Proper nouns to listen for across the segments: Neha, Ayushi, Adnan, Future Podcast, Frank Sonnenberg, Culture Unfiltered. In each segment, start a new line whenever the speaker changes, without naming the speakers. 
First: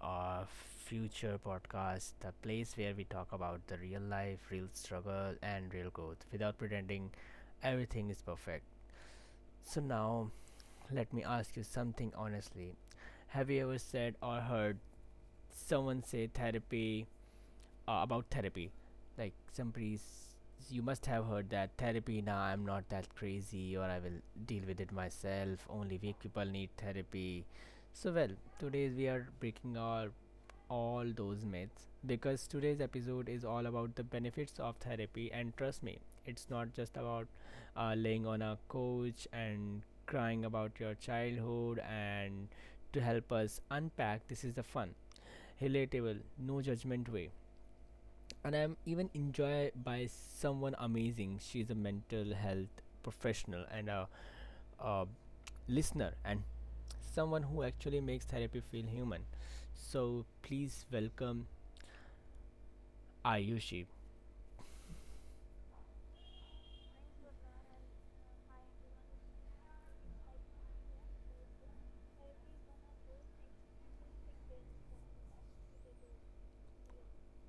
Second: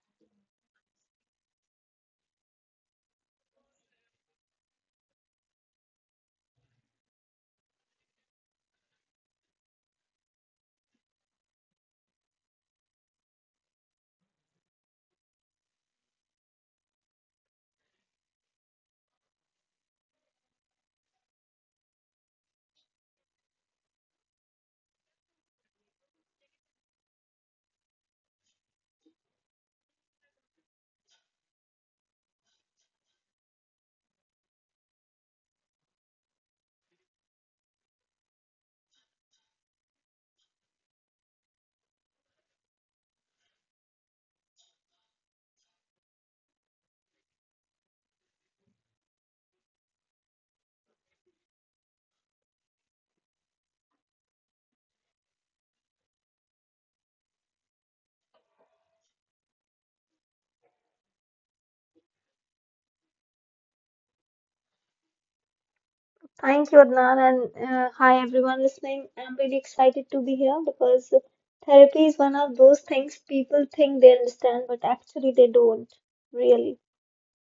of Future Podcast, the place where we talk about the real life, real struggle, and real growth without pretending everything is perfect. So now let me ask you something honestly. Have you ever said or heard someone say therapy about therapy. Like somebody, you must have heard that therapy. Nah, I'm not that crazy, or I will deal with it myself. Only weak people need therapy. So well, today we are breaking our all those myths because today's episode is all about the benefits of therapy, and trust me, it's not just about laying on a couch and crying about your childhood. And to help us unpack this is the fun, relatable, no judgment way, and I'm even enjoyed by someone amazing. She's a mental health professional and a listener and someone who actually makes therapy feel human. So please welcome Ayushi.
Thank you, Adnan, and hi everyone listening. I'm really excited to be here because therapy is one of those things people think they understand, but actually they don't really.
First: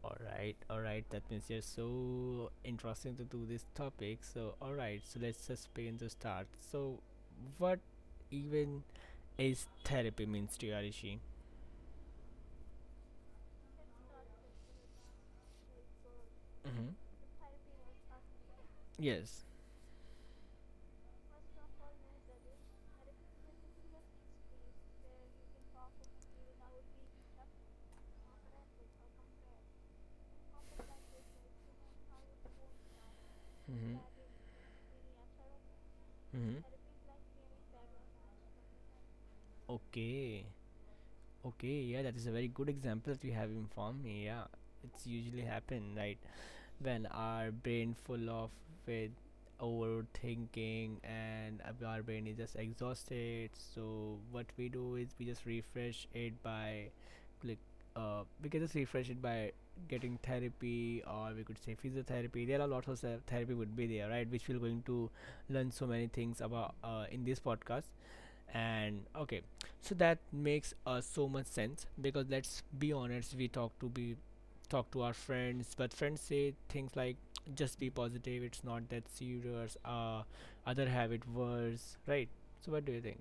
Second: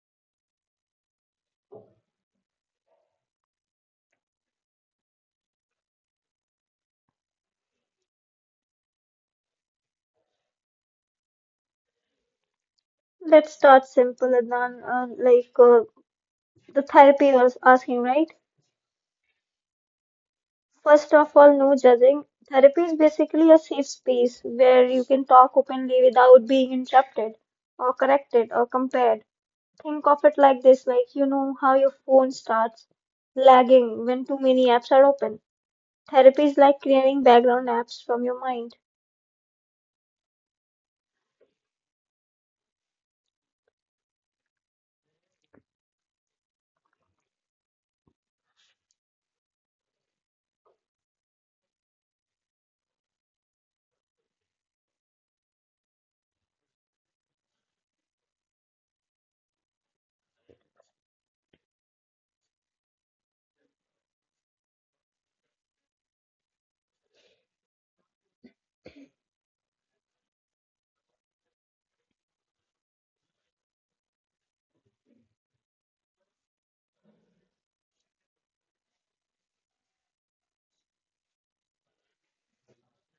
All right, all right. That means you're so interesting to do this topic. So all right, so let's just begin to start. So what even is therapy means to you, Ayushi?
Let's start simple, Adnan. The
Mm-hmm.
therapy was asking, right?
Yes.
First of all, no judging. Therapy is basically a safe space where you can talk openly without being interrupted or corrected or compared. Think of it like this, like you know how your phone starts
Mm-hmm.
lagging when too many apps are open. Therapy is
Mm-hmm.
like clearing background apps from your mind.
Okay. Okay, yeah, that is a very good example that you have informed me. Yeah, it's usually happen, right, when our brain full of with overthinking and our brain is just exhausted. So what we do is we just refresh it by click. We can just refresh it by getting therapy, or we could say physiotherapy. There are lots of therapy would be there, right, which we're going to learn so many things about in this podcast. And okay, so that makes so much sense, because let's be honest, we talk to be talk to our friends, but friends say things like just be positive, it's not that serious, other have it worse, right? So what do you think?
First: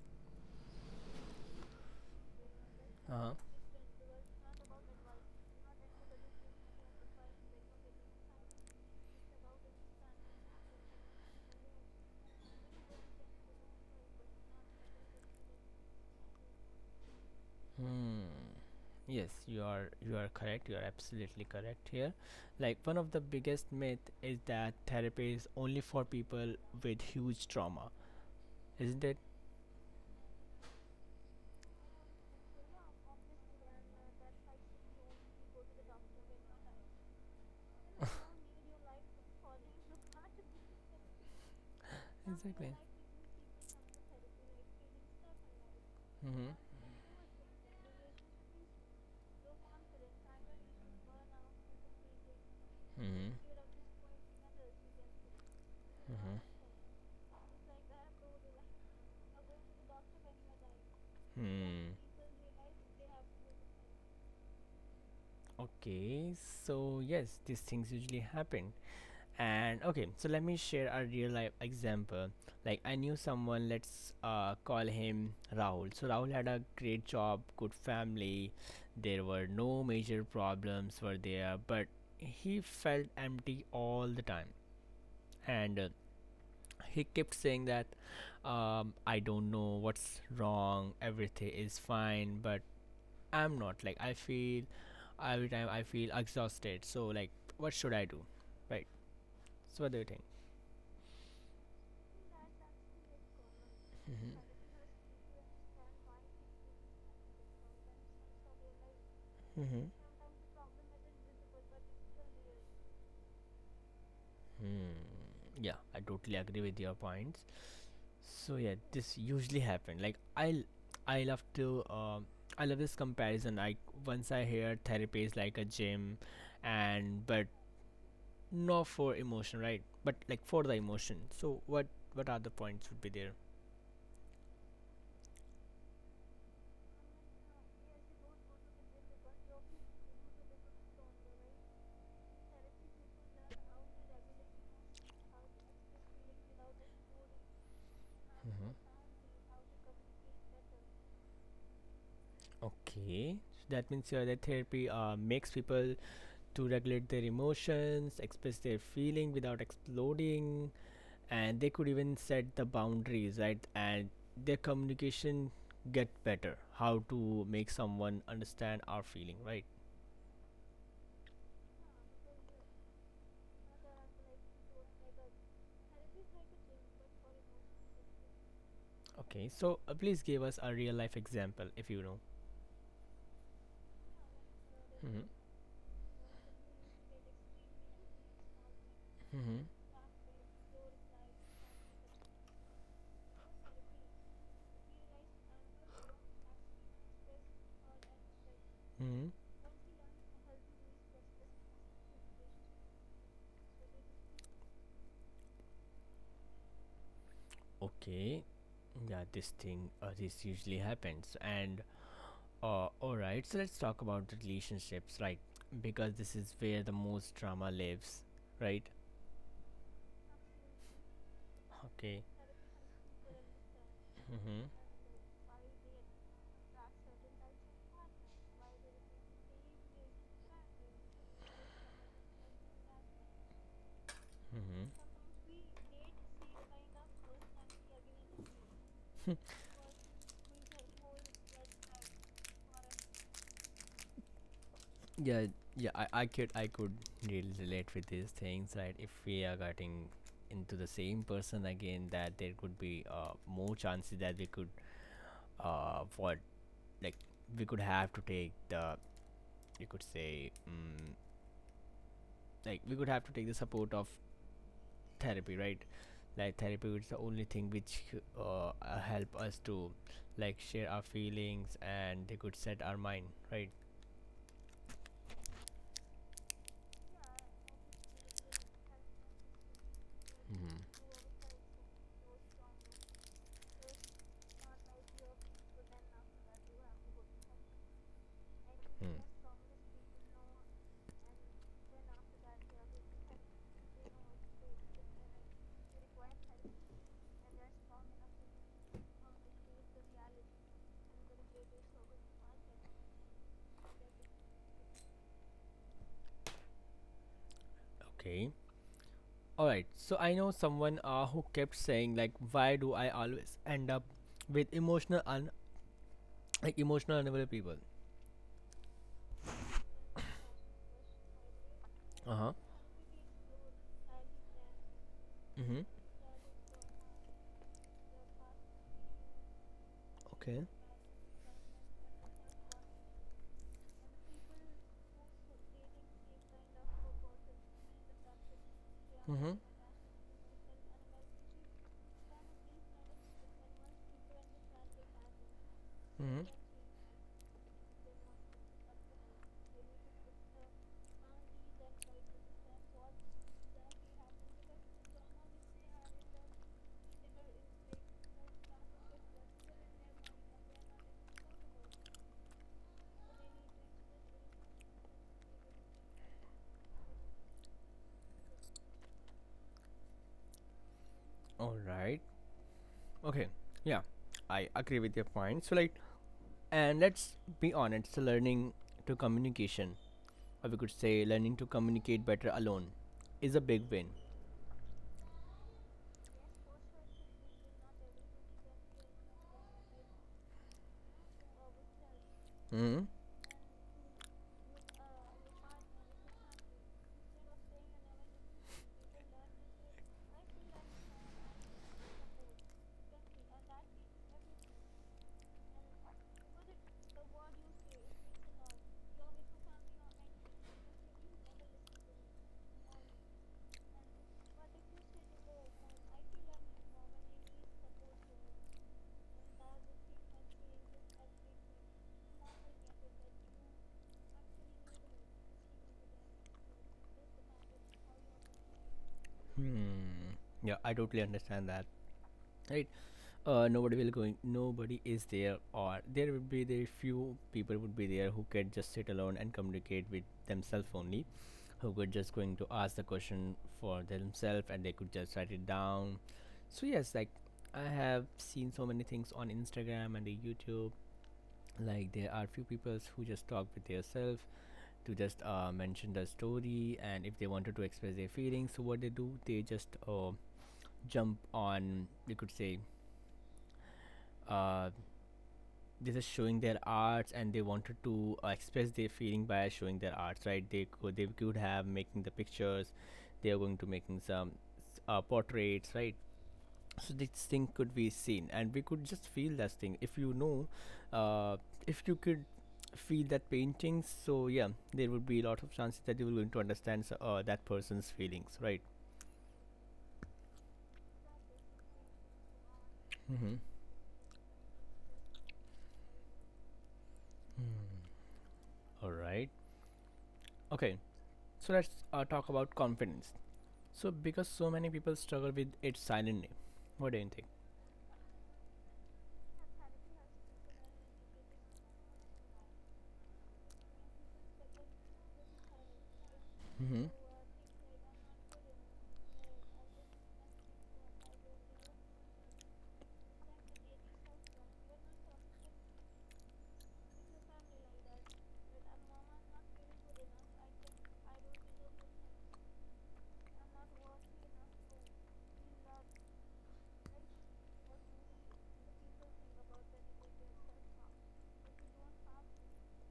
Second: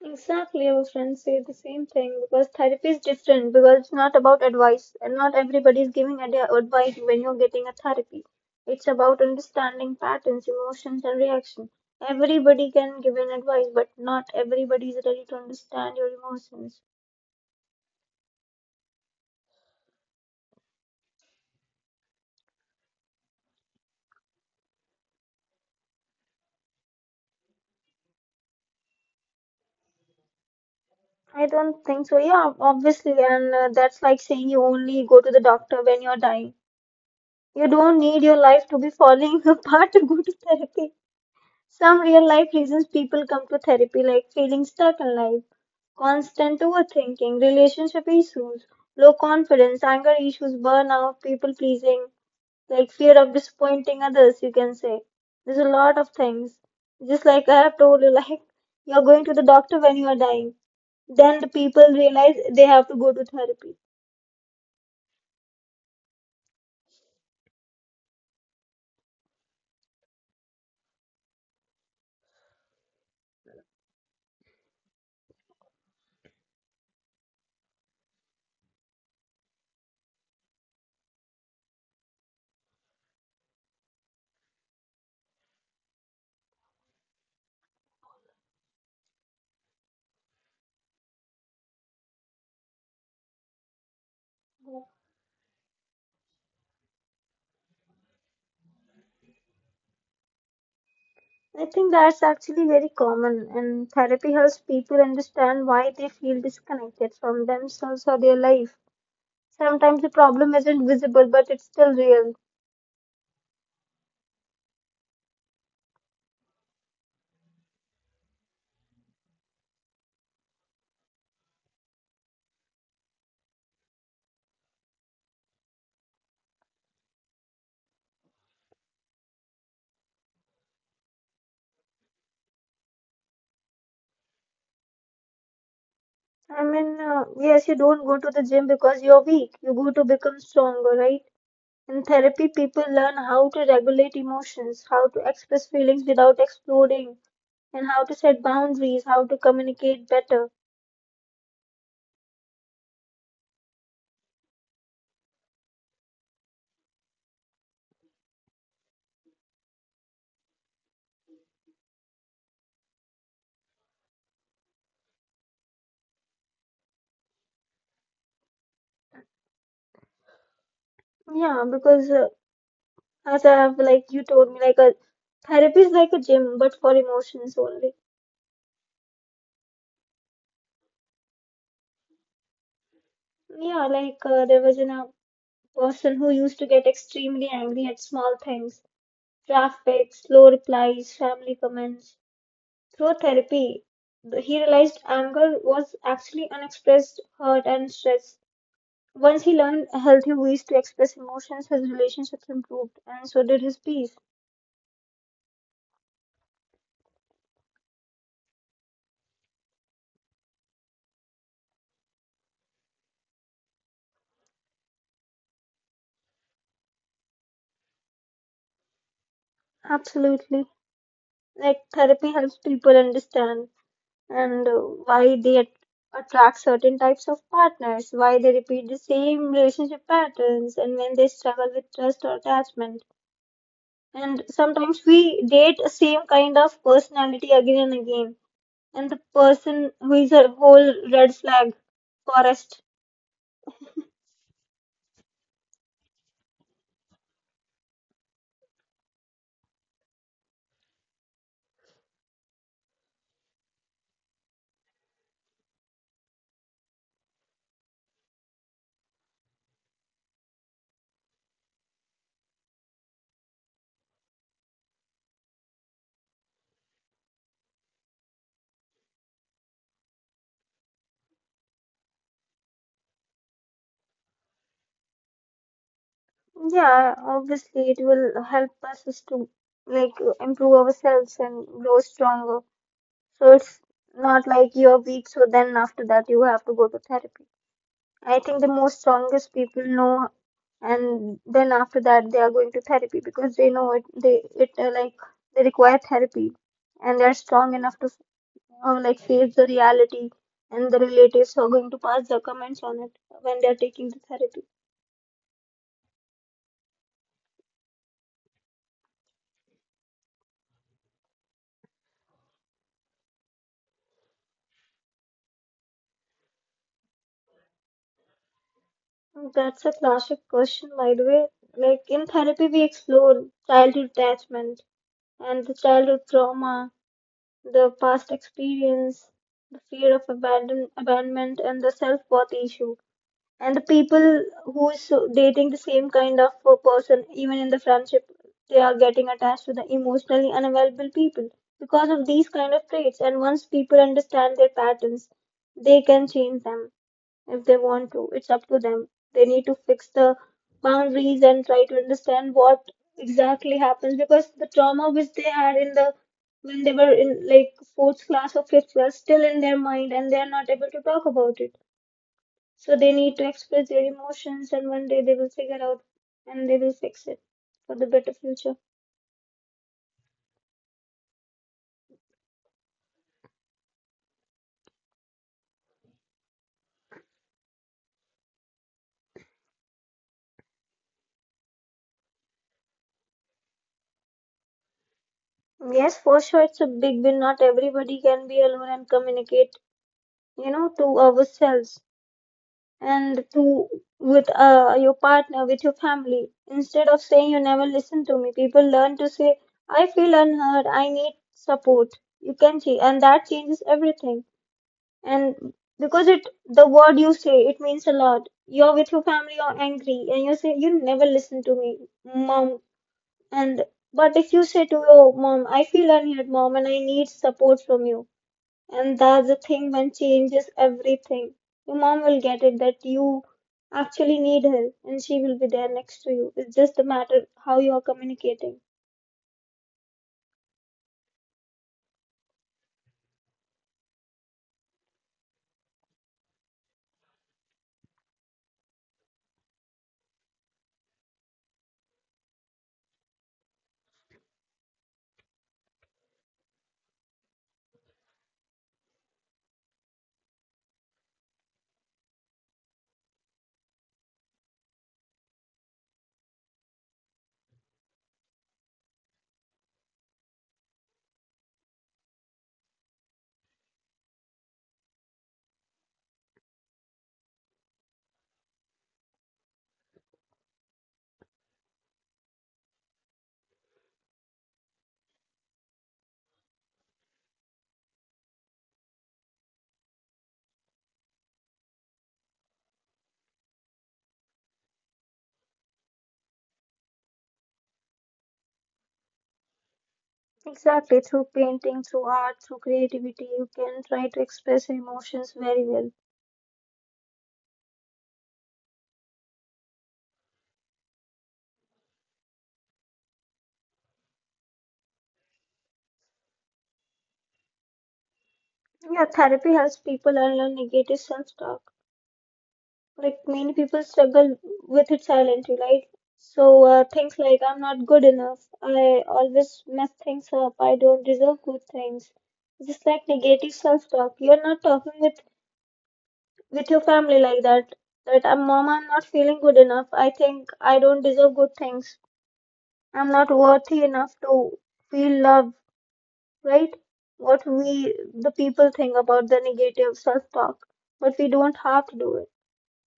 Exactly, our friends say the same thing because therapy is
Uh-huh.
different because it's not about advice and not everybody is giving advice when you're getting a therapy. It's about understanding patterns, emotions, and reaction. Everybody can give an advice, but not everybody is ready to understand your emotions.
Hmm. Yes, you are, you are correct, you are absolutely correct here. Like one of the biggest myth is that therapy is only for people with huge trauma, isn't it?
I don't think so. Yeah, obviously, and that's like saying you only go to the doctor when you're dying. You don't need your life to be falling apart to go to therapy. Some real life
Exactly.
reasons people come to therapy like feeling stuck in life,
Mm-hmm.
constant overthinking, relationship issues, low confidence, anger issues, burnout, people pleasing, like fear of
Mm-hmm.
disappointing others, you can say. There's a lot of
Mm-hmm.
things. Just like I have told you, like you're going to the doctor when you are dying. Then the people
Hmm.
realize they have to go to therapy.
Okay. So yes, these things usually happen. And okay, so let me share a real life example. Like I knew someone. Let's call him Rahul. So Rahul had a great job, good family. There were no major problems were there, but he felt empty all the time. And he kept saying that I don't know what's wrong. Everything is fine, but I'm not. Like I feel every time I feel exhausted. So like, what should I do? Right. So what do you think?
I think that's actually very common, and therapy
Mm-hmm.
helps people understand why they feel disconnected from themselves or their life.
Mm-hmm.
Sometimes the problem isn't visible, but it's still real.
Hmm. Yeah, I totally agree with your points. So yeah, this usually happen. Like I love to. I love this comparison. Like once I hear therapy is like a gym, and but not for emotion, right? But like for the emotion. So what other points would be there?
I mean, yes, you don't go to the gym because you're weak. You go to become stronger, right? In therapy, people learn how to regulate emotions, how to express feelings without exploding, and how to set
Mm-hmm.
boundaries, how to communicate better.
Okay, so that means that therapy makes people to regulate their emotions, express their feeling without exploding, and they could even set the boundaries, right? And their communication get better. How to make someone understand our feeling, right?
Yeah, because as I have, like you told me, like a therapy is like a gym, but for emotions only.
Okay, so please give us a real life example if you know.
Yeah, there was a
Mm-hmm.
person who used to get extremely angry at small things.
Mm-hmm.
Draft backs, slow replies, family comments. Through therapy, he realized anger was actually unexpressed hurt and stress.
Mm-hmm.
Once he learned healthy ways to express emotions, his relationships improved, and so did his peace.
Okay, yeah, this thing, this usually happens. And all right, so let's talk about the relationships, right? Because this is where the most drama lives, right?
Absolutely. Like, therapy
Okay.
helps people understand and
Mm-hmm.
why they attract certain types of partners, why they repeat the same relationship patterns, and when they struggle with trust or attachment. And
Mm-hmm.
sometimes we date a same kind of personality again and again, and the person who is a whole red flag forest.
Yeah, yeah, I could really relate with these things. Right, if we are getting into the same person again, that there could be more chances that we could what like we could have to take the, you could say, like we could have to take the support of therapy, right? Like therapy is the only thing which help us to like share our feelings, and they could set our mind, right?
Yeah, obviously it will help us is to, like, improve ourselves and grow stronger. So it's not like you're weak so then after that you have to go to therapy. I think the most
Hmm.
strongest people know, and then after that they are going to therapy because they know it they it like they require therapy, and they're strong enough to, or like, face the reality, and the relatives are going to pass their comments on it when they are taking the therapy.
Okay. All right. So I know someone who kept saying like, why do I always end up with emotional un like emotional unavailable people?
That's a classic question, by the way. Like in
Uh huh.
therapy, we explore childhood attachment and the
Mhm.
childhood trauma, the past experience, the fear of
Okay.
abandonment, and the self worth issue. And the people who's dating the same kind of a person even in the friendship, they are getting attached
Mhm.
to the emotionally unavailable people because of these kind of traits. And once people understand their patterns, they can
Mhm.
change them if they want to. It's up to them. They need to fix the boundaries and try to understand what exactly happens, because the trauma which they had in the, when they were in like fourth class or fifth class, still in their mind and they are not able to talk about it. So they need to express their emotions, and one day they will figure out and they will fix it for the better future.
All right. Okay. Yeah. I agree with your point. So like, and let's be honest, the learning to communication, or we could say learning to communicate better alone, is a big win.
Yes, for sure, it's a big win. Not everybody can be alone and communicate, you know, to ourselves
Hmm.
and to, with your partner, with your family. Instead of saying you never listen to me, people learn to say, I feel unheard, I need support. You can change, and that changes everything. And because it, the word you say, it means a lot. You're with your family, you're angry and you say you never listen to me, mom. And but if you say to your mom, I feel unheard, mom, and I need support from you, and that's the thing when changes everything. Your mom will get it that you actually need her, and she will be there next to you. It's just a matter how you are communicating.
Hmm. Yeah, I totally understand that. Right. Nobody will going. Nobody is there, or there would be the few people would be there who can just sit alone and communicate with themselves only, who could just going to ask the question for themselves and they could just write it down. So yes, like I have seen so many things on Instagram and the YouTube. Like there are few people who just talk with themselves to just mention the story. And if they wanted to express their feelings, so what they do, they just jump on, you could say, uh, they're just showing their arts, and they wanted to express their feeling by showing their arts, right? They could have making the pictures, they are going to making some portraits, right? So this thing could be seen, and we could just feel that thing if you know, uh, if you could feel that painting. So yeah, there would be a lot of chances that you will going to understand that person's feelings, right?
Exactly, through painting, through art, through creativity,
Mm-hmm.
you can try to express your emotions very well.
All right. Okay. So let's talk about confidence. So because so many people struggle with it silently, what do you think?
Yeah, therapy helps people unlearn negative self-talk. Like many people struggle with it silently, right? So
Mm-hmm.
things like I'm not good enough, I always mess things up, I don't deserve good things. Just like negative self-talk. You're not talking with your family like that. That I'm mom, I'm not feeling good enough. I think I don't deserve good things. I'm not worthy enough to feel loved. Right? What we, the people think about the negative self-talk, but we don't have to do it.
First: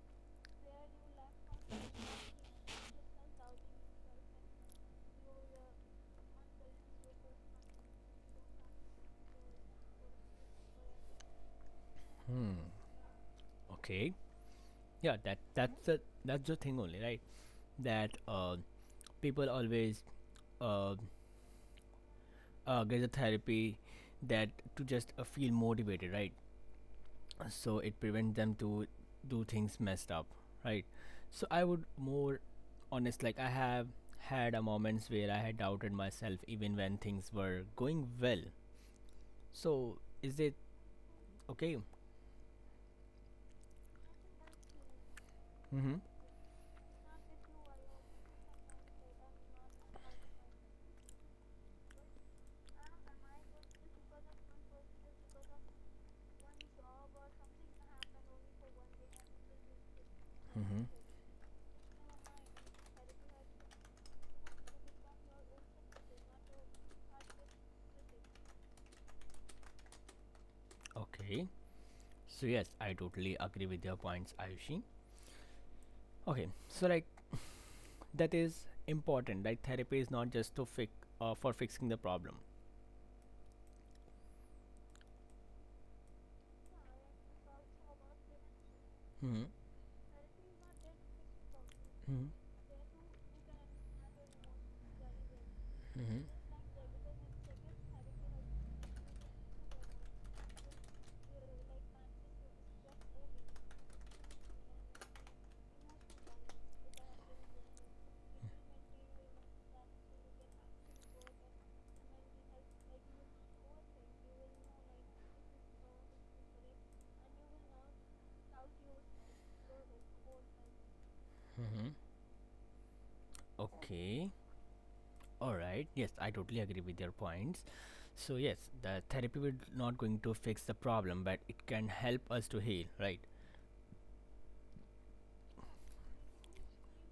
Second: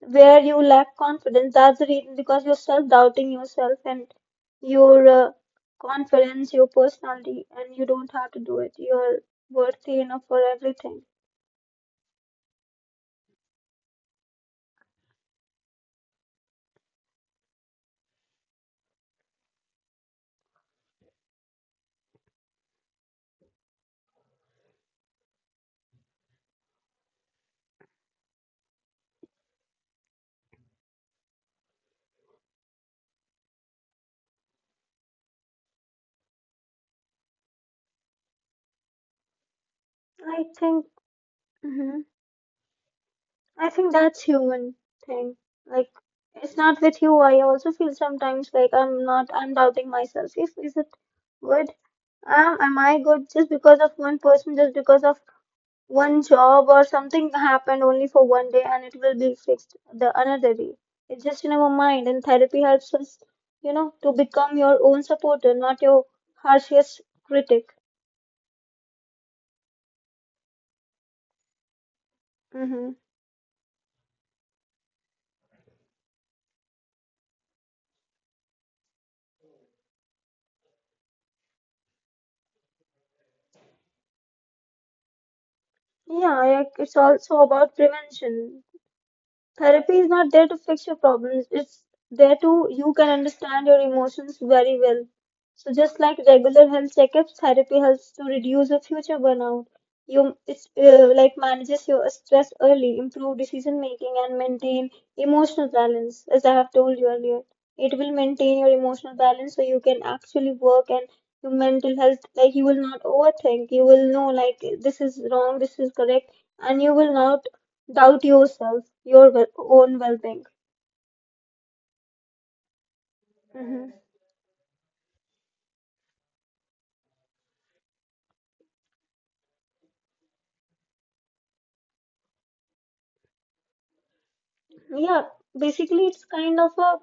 Where you lack confidence, that's the reason because you're self-doubting yourself and your confidence, your personality, and you don't have to do it. You're worthy enough for everything.
Hmm. Okay, yeah, that's the thing only, right? That people always uh, get the therapy, that to just feel motivated, right? So it prevents them to do things messed up, right? So I would more honest, like I have had a moments where I had doubted myself even when things were going well. So is
I
it
think,
okay?
hmm I think that's human thing. Like,
Mm-hmm.
it's not with you. I also feel sometimes like I'm doubting myself. If, is it good? Am I good just because of one person, just because of one job or something happened only for one day and it will be fixed the another day.
Mm-hmm.
It's just in our mind and therapy helps us, you know, to become your own supporter, not your harshest critic.
Okay. So yes,
Mm-hmm.
I totally agree with your points, Ayushi. Okay. So like that is important. Like therapy is not just to fix for fixing the problem.
Yeah, it's also about prevention.
Mm-hmm.
Therapy is not there to fix your problems. It's
Mm-hmm.
there to, you can understand your emotions very well. So just like
Mm-hmm.
regular health checkups, therapy helps to reduce your future burnout. You it's Like manages your stress early, improve decision making, and maintain emotional balance. As I have told you earlier, it will maintain your emotional balance so you can actually work and your mental health. Like you will not overthink. You will know like this is wrong, this is correct, and you will not doubt yourself, your own well-being.
Mm-hmm.
Hmm.
Okay. All right. Yes, I totally agree with your points. So yes, the therapy will not going to fix the problem, but it can help us to heal, right?
Yeah, basically it's kind of a,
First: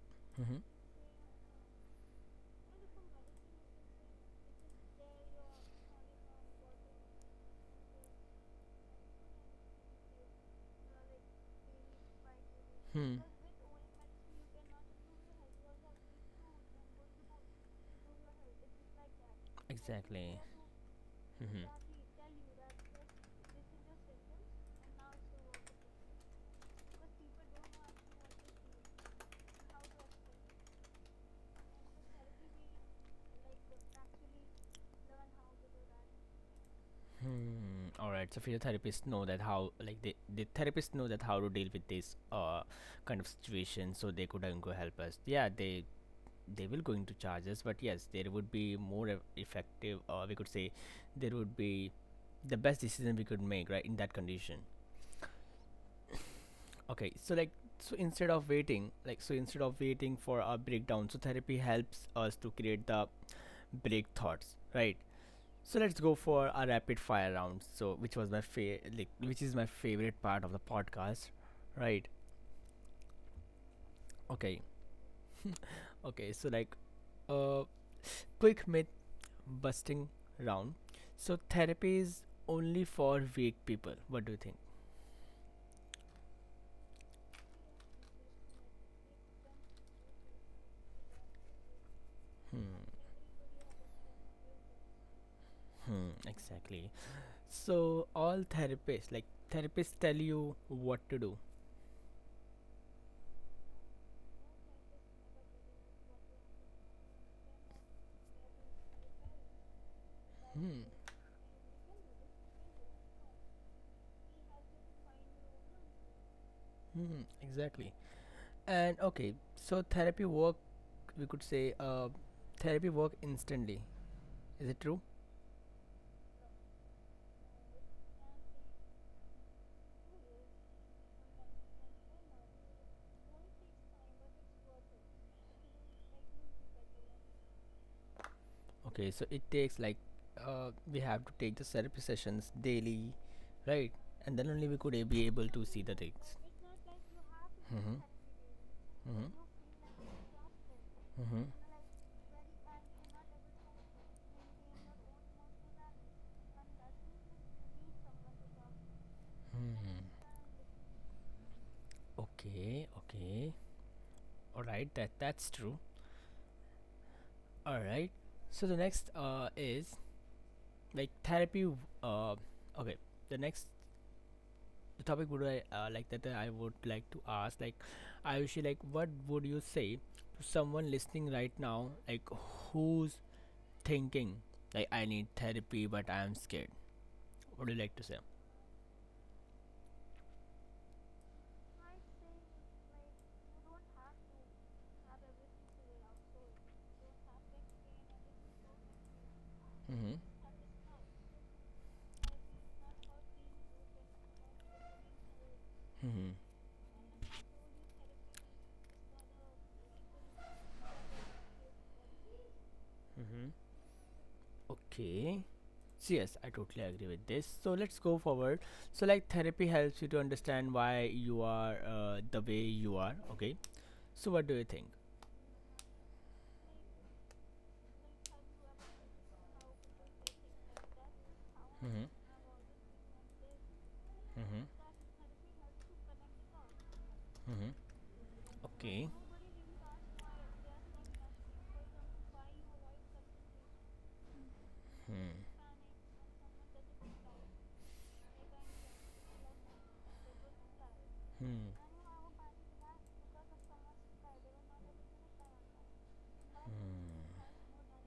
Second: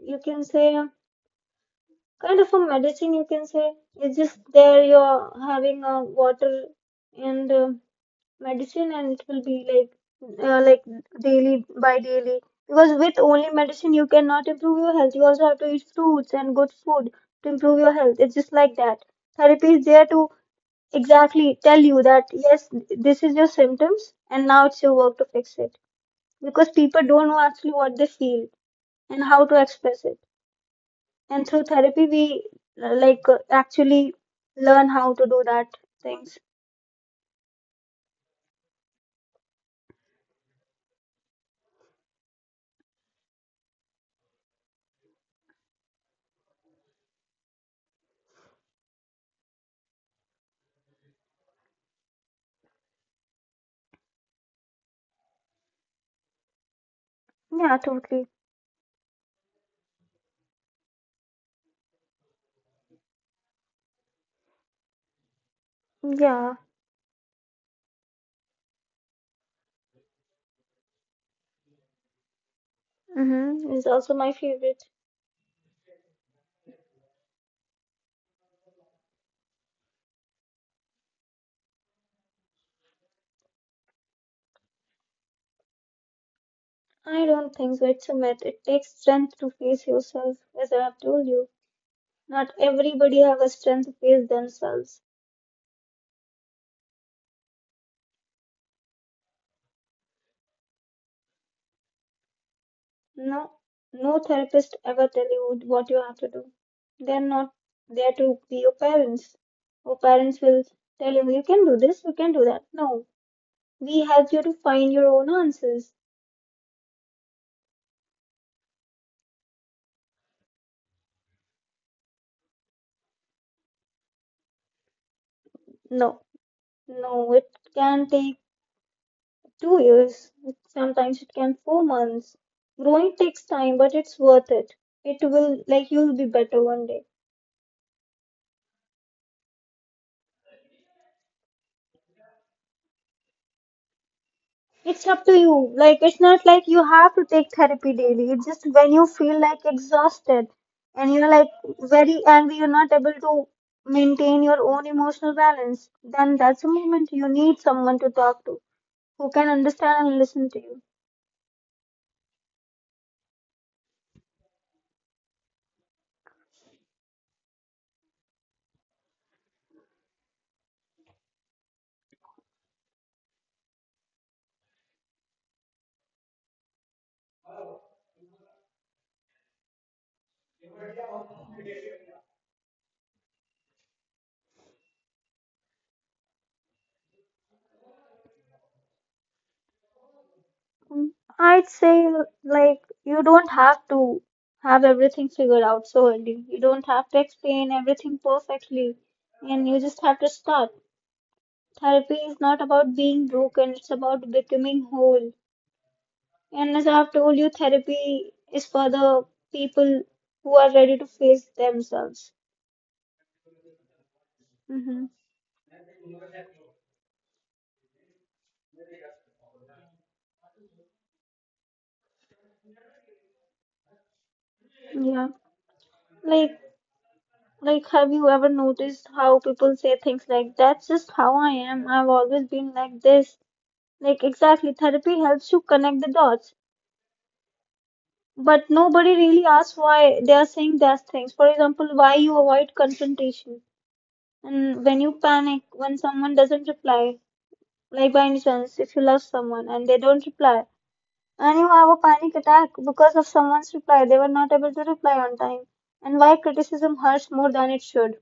you can
Mm-hmm.
say, kind of a medicine. You can say it's just there. You're having a water and medicine, and it will be like, uh, like daily by daily. Because with
Hmm.
only medicine you cannot improve your health. You also have to eat fruits and good food to improve your health. It's just like that. Therapy is there to
Exactly.
exactly tell
Mm-hmm.
you that yes, this is your symptoms and now it's your work to fix it, because people don't know actually what they feel and how to express it, and through therapy we actually learn how to do that things.
Hmm. All right. So physiotherapists know that how, like they, the therapists know that how to deal with this kind of situation, so they could going to help us. Yeah, they will going to charge us, but yes, there would be more effective, or we could say, there would be the best decision we could make, right, in that condition. Okay, so like,
Yeah,
so
totally.
instead of waiting, like so instead of waiting for a breakdown, so therapy helps us to create the break thoughts, right? So let's go
Yeah.
for a rapid fire round. So which was my like which is my favorite part of the podcast, right?
Mm-hmm. Is also my
Okay,
favorite.
okay. So like, uh, quick myth busting round. So therapy is only for weak people. What do you think?
I don't think so, it's a myth. It takes strength to face yourself. As I have told you, not
Hmm,
everybody have a strength to face themselves.
hmm, exactly. So all therapists like therapists tell you what to do.
No, no therapist ever tell you what you have to do. They're not there to be your parents. Your parents will
Hmm.
tell you, you can do this, you can do that. No, we help you to find your own answers.
Hmm. Exactly. And okay, so therapy work, we could say, therapy work instantly. Is it true?
No, no, it can take 2 years. Sometimes it can 4 months. Growing takes time, but it's worth it. It will, like, you'll be better one day.
Okay, so it takes like, we have to take the therapy sessions daily, right? And then only we
It's
could
up
be
to
able
you.
to see
Like,
the
it's not
things.
like you have to take therapy
Mm-hmm.
daily. It's just when you
Mm-hmm.
feel like exhausted and you're like
Mm-hmm.
very angry, you're not able to maintain your own emotional balance, then that's a moment you need someone to talk to who can understand
Hmm.
and listen to you.
Okay. Okay. All right. That that's true. All right. So the next is like therapy. W- Uh, okay. The next the topic would I like that I would like to ask like Ayushi, like what would you say to someone listening right now, like who's thinking like I need therapy but I am scared, what do you like to say?
Mm, I'd say, like, you don't have to have everything figured out so early. You don't have to explain everything perfectly, and you just have
Mm-hmm.
to start. Therapy is not about being broken, it's about becoming whole.
Mm-hmm.
And as I've told you, therapy is for the people who are ready to face themselves.
Mm-hmm.
Mm-hmm.
Okay, so yes I totally agree with this, so let's go forward. So like therapy helps you to understand why you are the way you are, okay? So what do you think?
Yeah. Like, like, have you ever noticed how people say things like, that's just how I am. I've
Mm-hmm.
always been like this. Like, exactly,
Mm-hmm.
therapy helps you connect the dots.
Mm-hmm.
But nobody
Okay.
really asks why they are saying those things. For example, why you avoid confrontation. And when you panic,
Hmm.
when someone doesn't reply, like by any chance, if you love someone and they don't reply. And you
Hmm.
have a panic attack because of someone's reply. They were not able to reply on time. And why criticism
Hmm.
hurts more than it should.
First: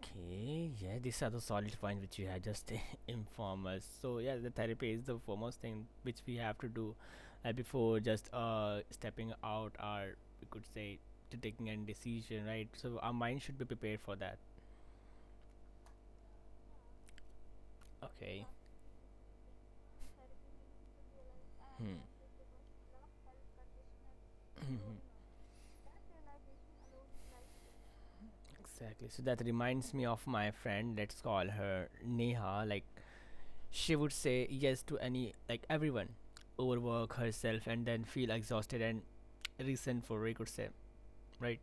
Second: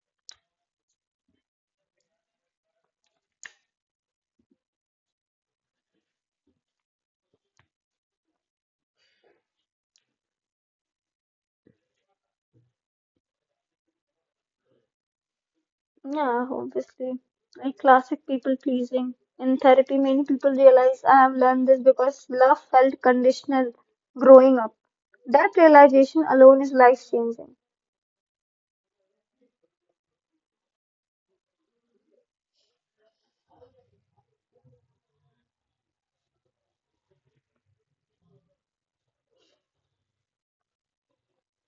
Okay, yeah, these are the solid points which you had just informed us. So yeah, the therapy is the foremost thing which we have to do before just stepping out, or we could say, to taking a decision, right? So our mind should be prepared for that.
Yeah, obviously. Like classic
Okay.
people pleasing. In therapy, many people realize I have learned this
Hmm.
because love felt conditional growing up. That realization alone is life changing.
Exactly. So that reminds me of my friend. Let's call her Neha. Like she would say yes to any like everyone, overwork herself and then feel exhausted and resentful. We could say, right?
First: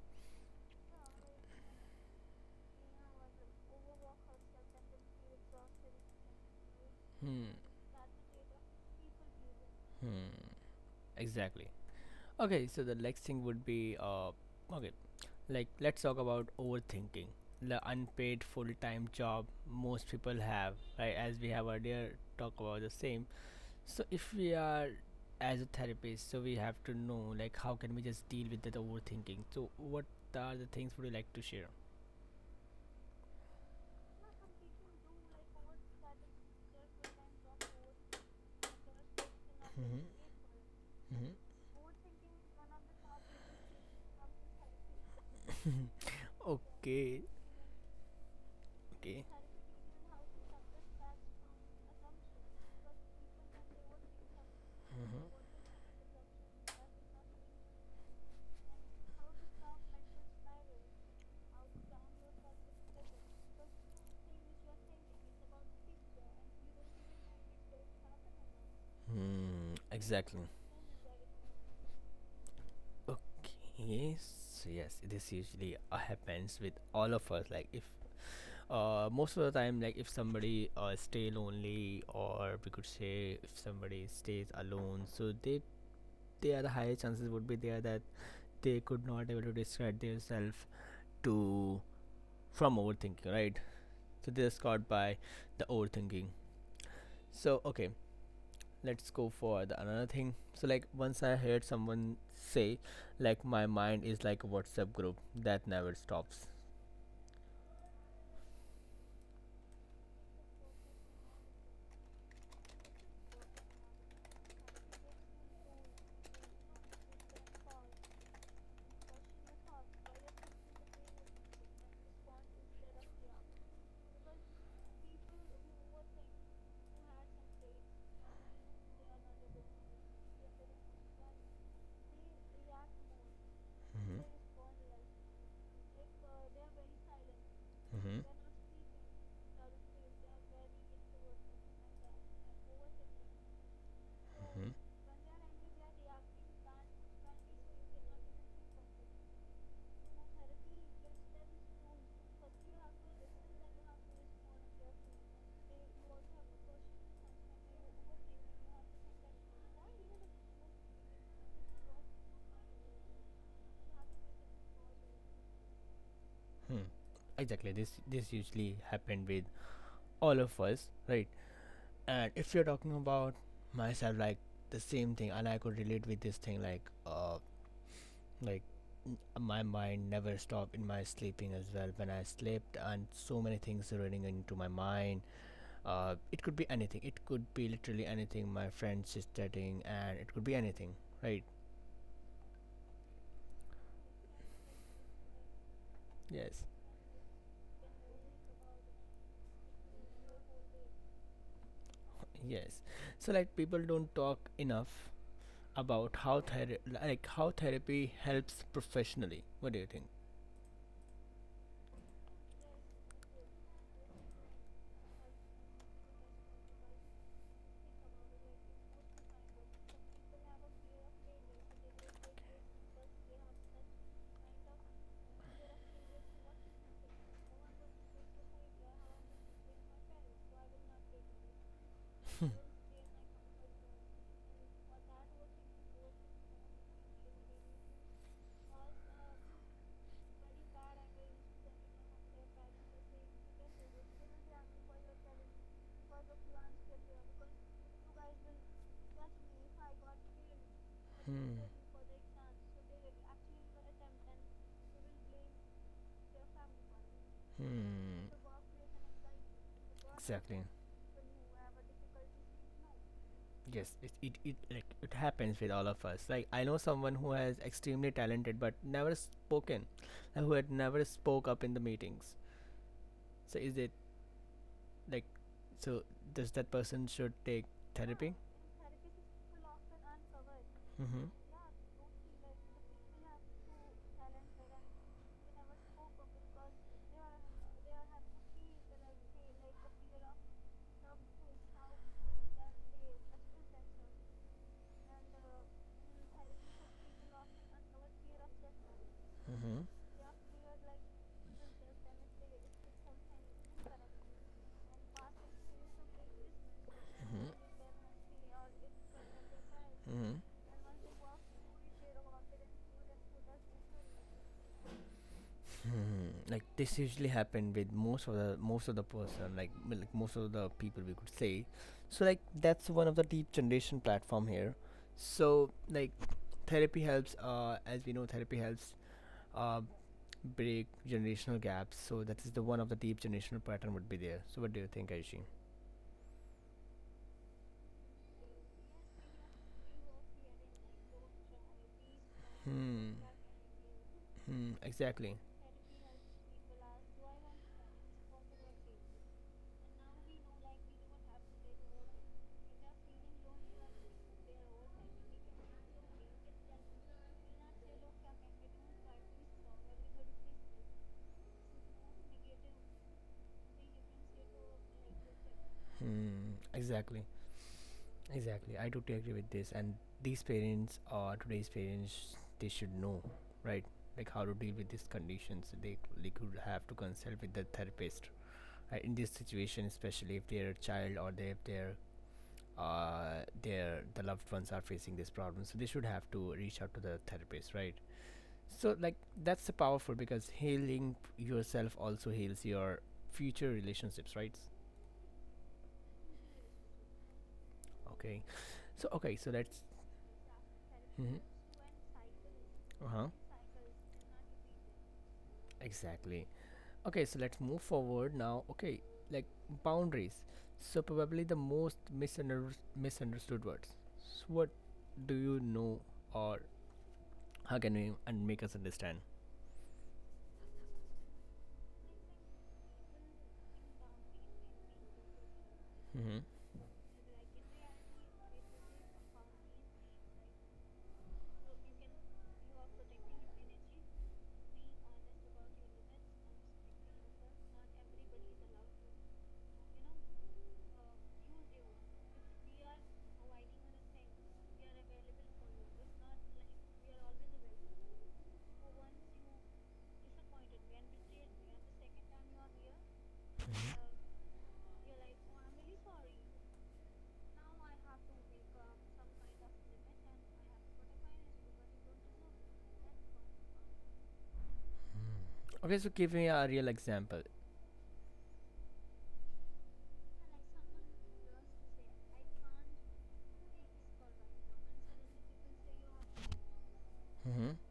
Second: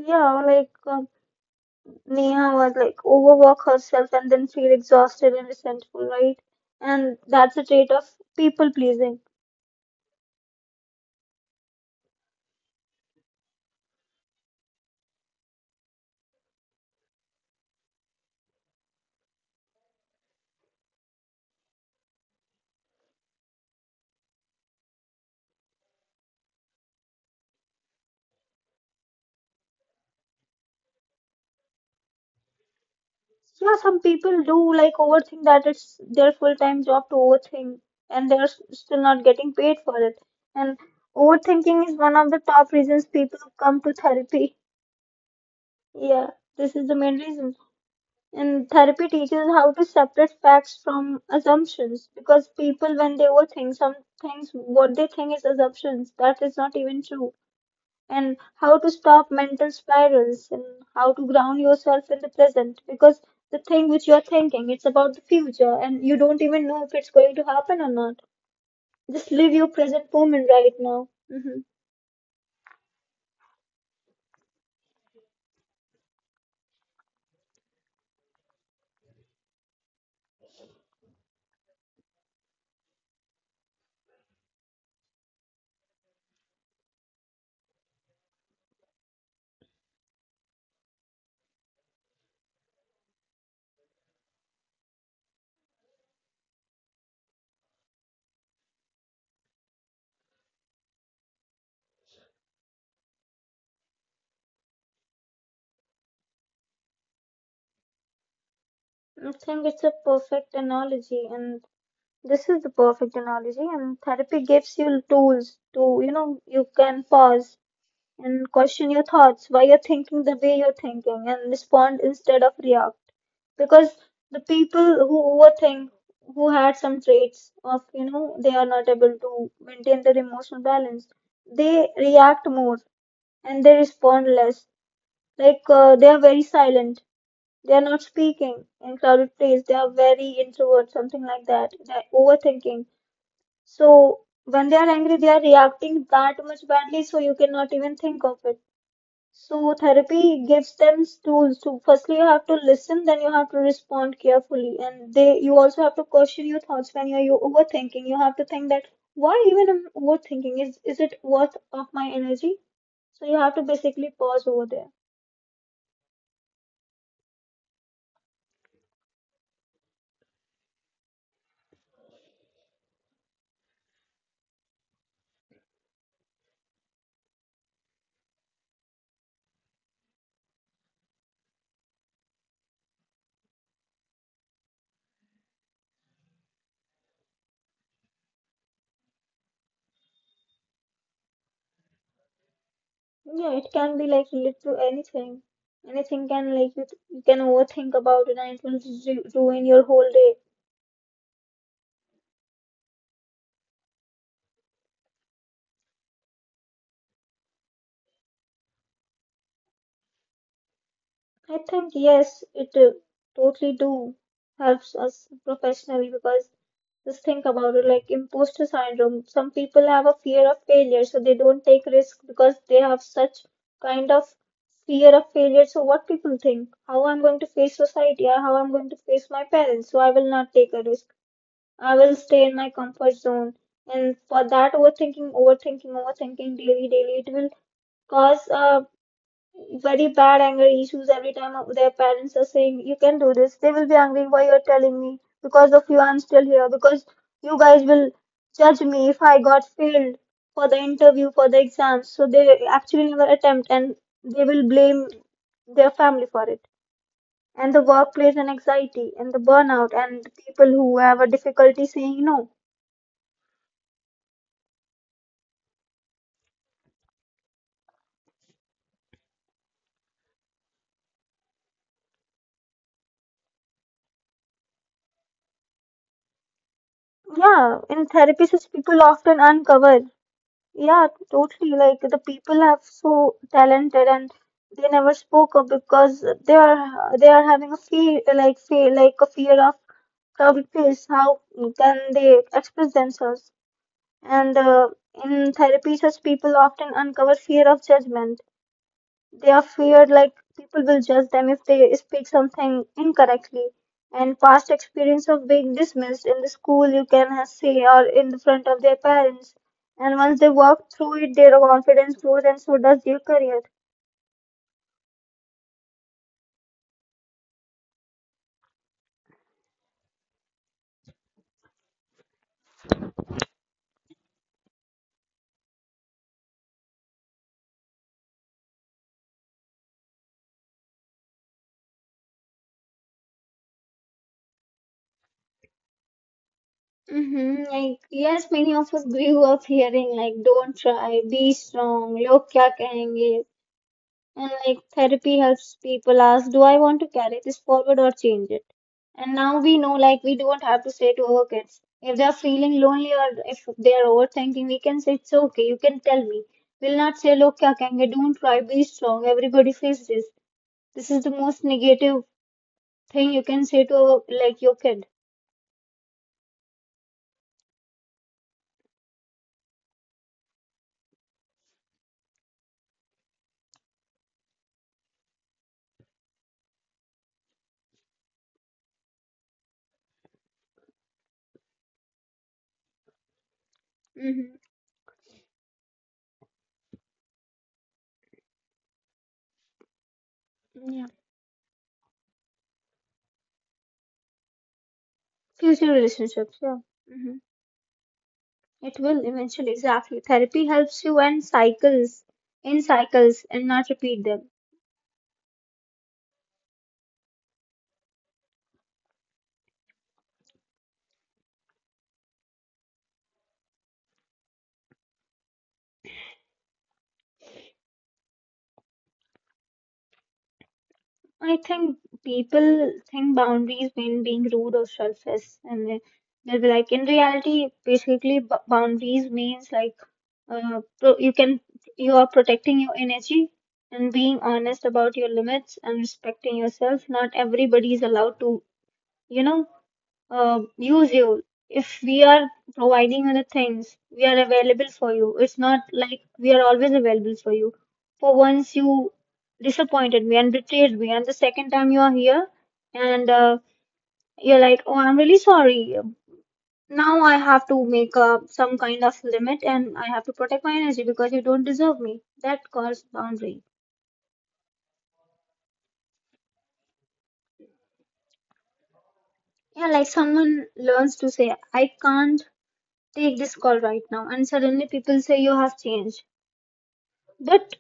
Yeah, like Neha was like overwork herself and then feel exhausted and resentful, right? And
Hmm.
that's a trait of people pleasing.
Hmm. Exactly. Okay, so the next thing would be okay, like let's talk about overthinking. The unpaid full-time job most people have, right? As we have earlier talked about the same. So if we are as a therapist, so we have to know like how can we just deal with that overthinking. So what are the things would you like to share?
Yeah, some people do like overthink that it's their full-time job to overthink and still not getting paid
Mm-hmm.
for it. And
Mm-hmm.
overthinking is one of the top reasons people come to therapy. Yeah, this is the
Okay.
main reason. And therapy
Okay.
teaches how to separate facts from assumptions because people, when they overthink some things, what they think is assumptions that is not even true, and how to stop mental spirals, and how to ground yourself in the present, because the thing which you're thinking, it's about the future and you don't even know if it's going to happen or not. Just live
Hmm,
your present
exactly.
moment right now. hmm
Okay. So yes, this usually happens with all of us. Like if most of the time, like if somebody stay lonely, or we could say if somebody stays alone, so they are the higher chances would be there that they could not able to distract themselves to from overthinking, right? So this are scarred by the overthinking. So okay, let's go for the another thing. So like once I heard someone say, like, my mind is like a WhatsApp group that never stops.
I think it's a perfect analogy, and this is the perfect analogy, and therapy gives you tools to, you know, you can pause and question your thoughts, why you're thinking the way you're thinking, and respond instead of react. Because the people who overthink, who had some traits of, you know, they are not able to maintain their emotional balance, they react more and they respond
Mm-hmm.
less. Like they are very silent, they are not
Mm-hmm.
speaking in crowded place, they are very introvert, something like that. They're overthinking. So when they
Mm-hmm.
are angry, they are reacting that much badly, so you cannot even think of it. So therapy gives them tools to, firstly, you have to listen, then you have to respond carefully. And they you also have to question your thoughts when you're you overthinking. You have to think that, why even I'm overthinking? Is it worth of my energy? So you have to basically pause over there.
Hmm. Exactly, this usually happened with all of us, right? And if you're talking about myself, like the same thing, and I could relate with this thing, uh like my mind never stopped in my sleeping as well. When I slept, and so many things are running into my mind, it could be anything, it could be literally anything. My friends is chatting, and it could be anything, right?
Yeah, it can be like related to anything. Anything can
Yes.
like you can overthink about it and it will ruin your whole day.
Yes. So like people don't talk enough about how ther like how therapy helps professionally. What do you think?
I think yes, it totally do helps us professionally, because just think about it, like imposter syndrome. Some people have a fear of failure, so they don't take risks because they have such kind of fear of failure. So what people think, how I'm going to face society, or how I'm going to face my parents, so I will not take a risk. I will stay in my comfort zone. And for that, overthinking, overthinking, overthinking daily, daily, it will cause very bad anger issues. Every time their parents are saying you can do this, they will be angry, why you're telling me, because of you I'm still here, because you guys will judge me if I got failed for the interview, for
Hmm.
the exams. So they actually never attempt, and they will blame their family for it, and the
Hmm.
workplace, and anxiety, and the burnout, and the
Exactly.
people who have a difficulty saying no.
Yes, it like it happens with all of us. Like I know someone who has extremely talented but never spoken, who had never spoke up in the meetings. So is it, like, so does that person should take
yeah in
therapy?
therapy such people often uncover Yeah,
Mm-hmm.
totally. Like the people are so talented and they never spoke up because they are having a fear, like fear, like a fear of public face. How can they express themselves? And in therapy, such people often uncover fear of judgment. They
Mm-hmm.
are feared like people will judge them if they speak something incorrectly, and past experience of being dismissed in the school, you can
Mm-hmm.
say, or in the front of their parents. And
Mm-hmm.
once they walk through it, their confidence grows, and so does their career.
Hmm, like this usually happened with most of the person, like like most of the people, we could say. So like that's one of the deep generation platform here. So like therapy helps, as we know, therapy helps uh break generational gaps. So that is the one of the deep generational pattern would be there. So what do you think, Aishi?
Like yes, many of us grew up hearing like, don't try, be strong, log kya
Hmm.
kahenge. And
Hmm,
like
exactly.
therapy helps people ask, do I want to carry this forward or change it? And now we know, like, we don't have to say to our kids, if they are feeling lonely or if they are overthinking, we can say, it's okay, you can tell me. We'll not say, look, kya kahenge, don't cry, be strong, everybody faces this. This is the most negative thing you can say to, our, like, your kid.
Hmm, exactly. Exactly, I totally agree with this. And these parents, or today's parents, they should know, right? Like how to deal with these conditions. They could have to consult with the therapist, right? In this situation, especially if their child, or they, if their uh their the loved
Mm-hmm.
ones are facing this problem, so they should have to reach out to the therapist, right? So like that's powerful because healing
Yeah.
yourself also heals your future relationships, right?
Future relationships, yeah. Mm-hmm.
Okay, so
It
okay,
will
so let's—
eventually, exactly. Therapy helps you
Mhm.
end cycles, in
Uh-huh.
cycles, and not repeat them.
Exactly. Okay, so let's move forward now. Okay, like boundaries. So probably the most misunderstood words. So what do you know, or how can you and make us understand?
I think people think boundaries mean being rude or selfish, and they-
Mm-hmm.
they'll be like, in reality, basically, b boundaries means like, pro you can, you are protecting your energy and being honest about your limits and respecting yourself. Not everybody is allowed to, you know, use you. If we are providing other things, we are available for you. It's not like we are always available for you. For once, you disappointed me and betrayed me, and the second time you are here, and you're like, "Oh, I'm really sorry." Now I have to make up some kind of limit, and I have to protect my energy because you don't deserve me. That calls boundary.
Okay, so give me a real example.
Yeah, like someone learns to say, "I can't take this call right now," and suddenly people say you have changed.
Mm-hmm.
But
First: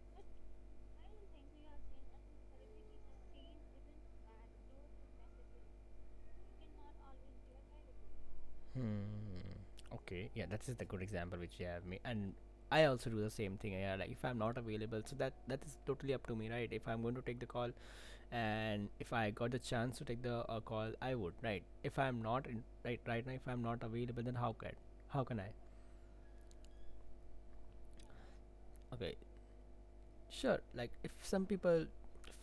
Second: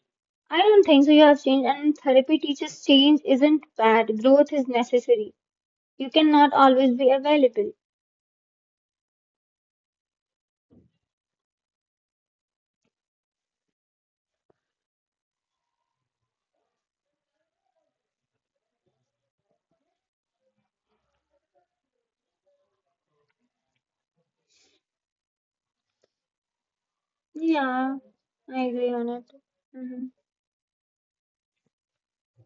I don't think so. You have changed, and therapy teaches change isn't bad. Growth is necessary. You cannot always be available.
Hmm. Okay, yeah, that is the good example which you have me, and I also do the same thing. Yeah, like if I'm not available, so that that is totally up to me, right? If I'm going to take the call, and if I got the chance to take the call, I would, right? If I'm not in, right, right now if I'm not available, then how can I—
Yeah, I agree on
Okay.
it. hmm
Sure, like if some people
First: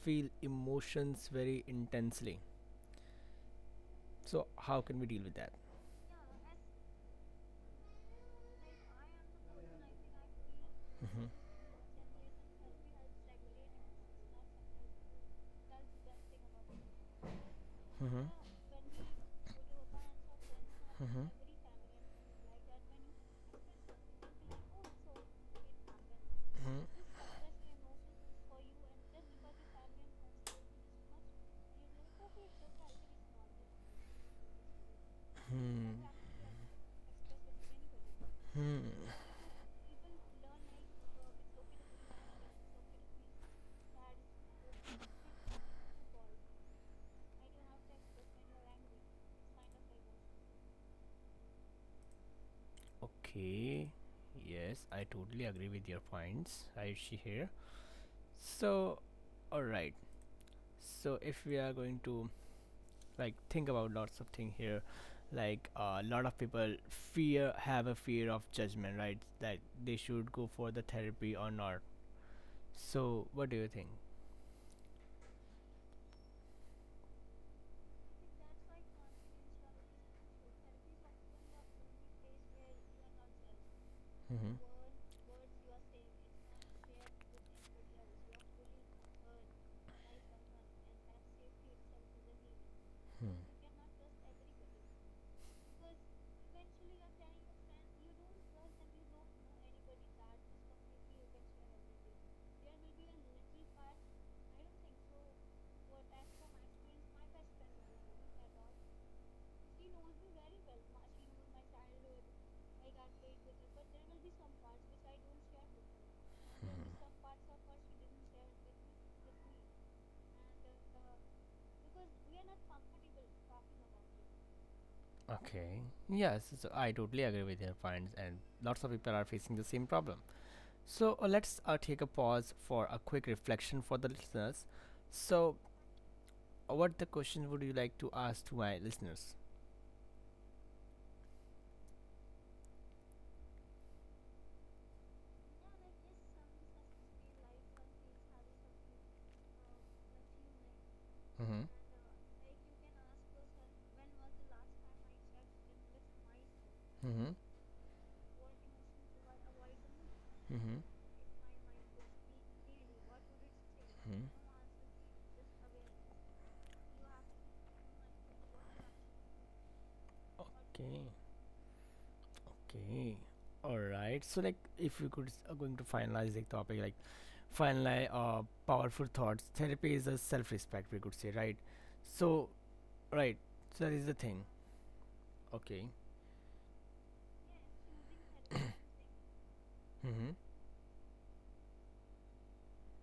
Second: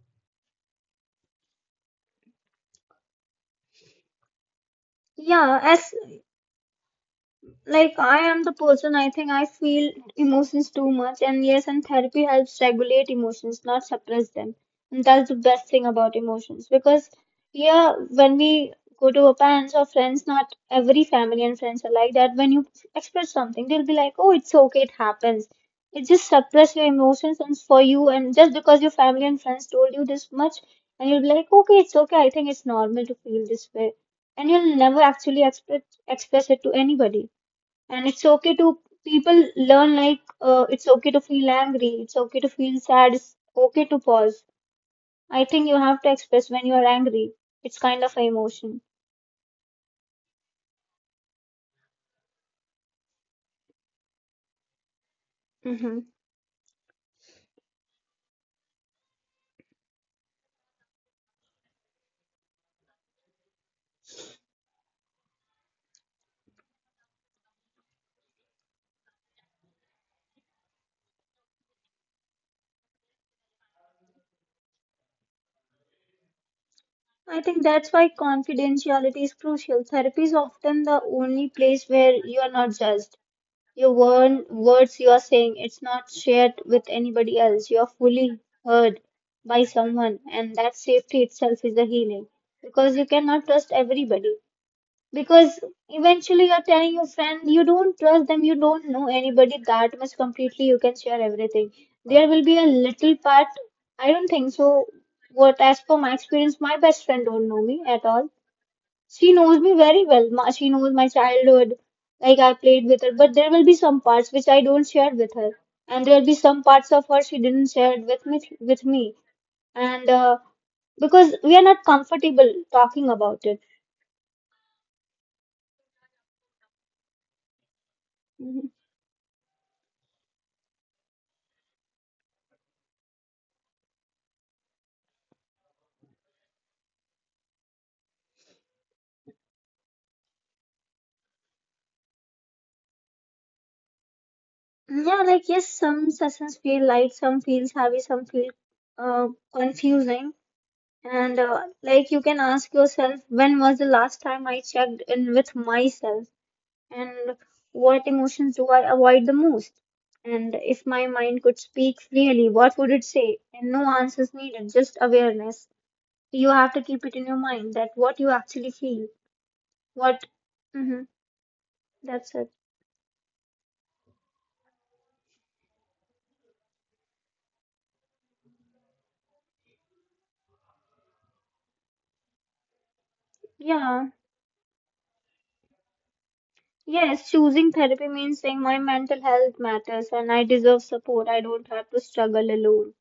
feel emotions very intensely, so how can we deal with that?
Yeah, as like I am the person, I think I feel emotions too much,
Mm-hmm.
and yes, and therapy helps regulate emotions, not suppress them. And that's the best thing about emotions, because yeah,
Mm-hmm.
when we go to our parents or friends, not every
Mm-hmm.
family and friends are like that. When you express something, they'll be like, oh, it's okay, it happens. It just suppress your emotions, and for you, and just because your family and friends told you this much, and you'll be like, okay, it's okay, I think it's normal to feel this way, and you'll never actually
Mm-hmm.
express it to anybody. And it's okay to
Hmm.
people learn, like, it's okay to feel angry, it's okay to feel sad, it's okay to pause. I think you have to express when you are angry. It's kind of an emotion.
Okay, yes, I totally agree with your
hmm
points, Ayushi, here. So all right, so if we are going to like think about lots of things here, like a lot of people fear have a fear of judgment, right, that they should go for the therapy or not. So what do you think?
I think that's why confidentiality is crucial. Therapy is often the only place where you are not judged. Your
Mm-hmm.
words you are saying, it's not shared with anybody else. You are fully heard by someone, and that safety itself is a healing, because you cannot
Mm-hmm.
trust everybody. Because eventually, you're telling your friend, you don't trust them, you don't know anybody that much completely, you can share everything, there will be a little part, I don't think so. What, as per my experience, my best friend don't know me at all. She knows me very well. She knows my childhood, like I played with her, but there will be some parts which I don't share with her, and there will be some parts of her she didn't share with me. And because we are not comfortable talking about
Okay, yes, so I totally agree with your points, and lots
it.
of people are facing the same problem. So let's take a pause for a quick reflection for the listeners. So what the question would you like to ask to my listeners?
Yeah, like yes, some sessions feel light, some feels heavy, some feel confusing. And
Mm-hmm.
like you can ask yourself, when was the last time I checked in with myself?
Mm-hmm.
And what emotions do I avoid the most? And
Mm-hmm.
if my mind could speak freely, what would it say? And no answers needed, just awareness. You have to keep it in your mind that what you actually feel, what, hmm
Okay.
That's it.
Okay, all right. So, like, if we could going to finalize the topic, like, finalize powerful thoughts. Therapy is a self-respect, we could say, right? So, right. So that is
Yeah.
the thing. Okay.
Yes, choosing therapy means saying my mental health matters
Mm-hmm.
and I deserve support. I don't have to struggle alone.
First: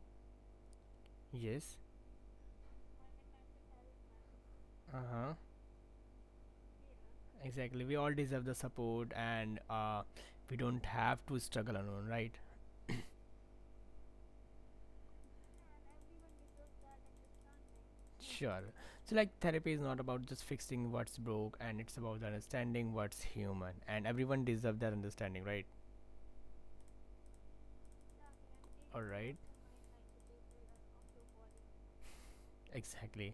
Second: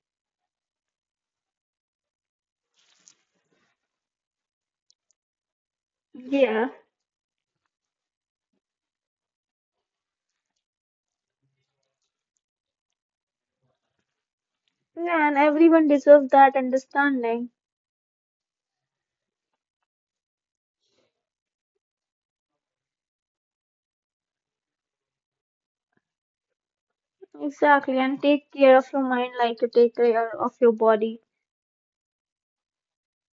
Yes. Uh huh.
Yeah,
Exactly. We all deserve the support, and we don't have to struggle alone, right?
yeah, and everyone deserves that understanding.
Sure. So, like, therapy is not about just fixing what's broke, and it's about understanding what's human, and everyone deserves that understanding, right?
Exactly, and take care of
All
your
right.
mind like you take care of your body.
Exactly.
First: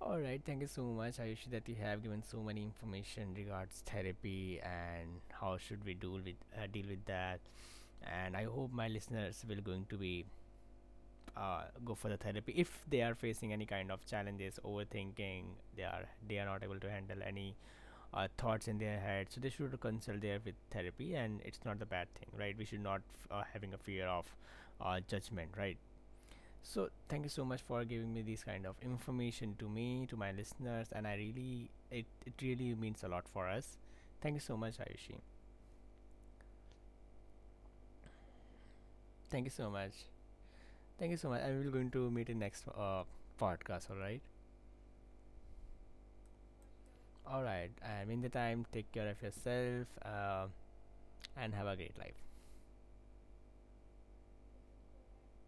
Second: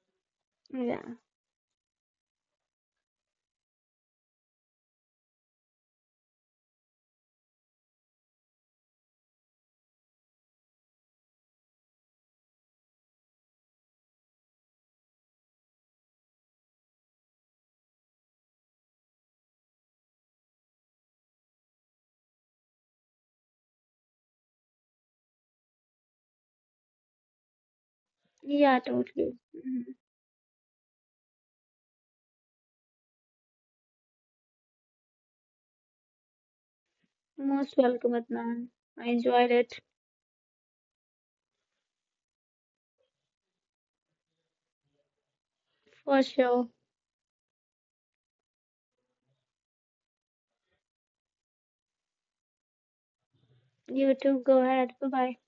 All right. Thank you so
Yeah,
much, Ayushi, that you have given so many information regards therapy and how should we deal with that. And I hope my listeners will going to be go for the therapy if they are facing any kind of challenges, overthinking. They are not able to handle any thoughts in their head, so they should consult there with therapy. And it's not the bad thing, right? We should not having a fear of judgment, right? So thank you so much for giving me this kind of
yeah, totally.
information to
Mhm.
me, to my listeners, and I really it really means a lot for us. Thank you so much, Ayushi.
Most welcome, Adnan. I
Thank you
enjoyed
so
it
much. Thank you so much. I will going to meet in next podcast. All right.
for sure.
All right. In the time, take care of yourself and have a great life.
You too, go ahead. Bye bye.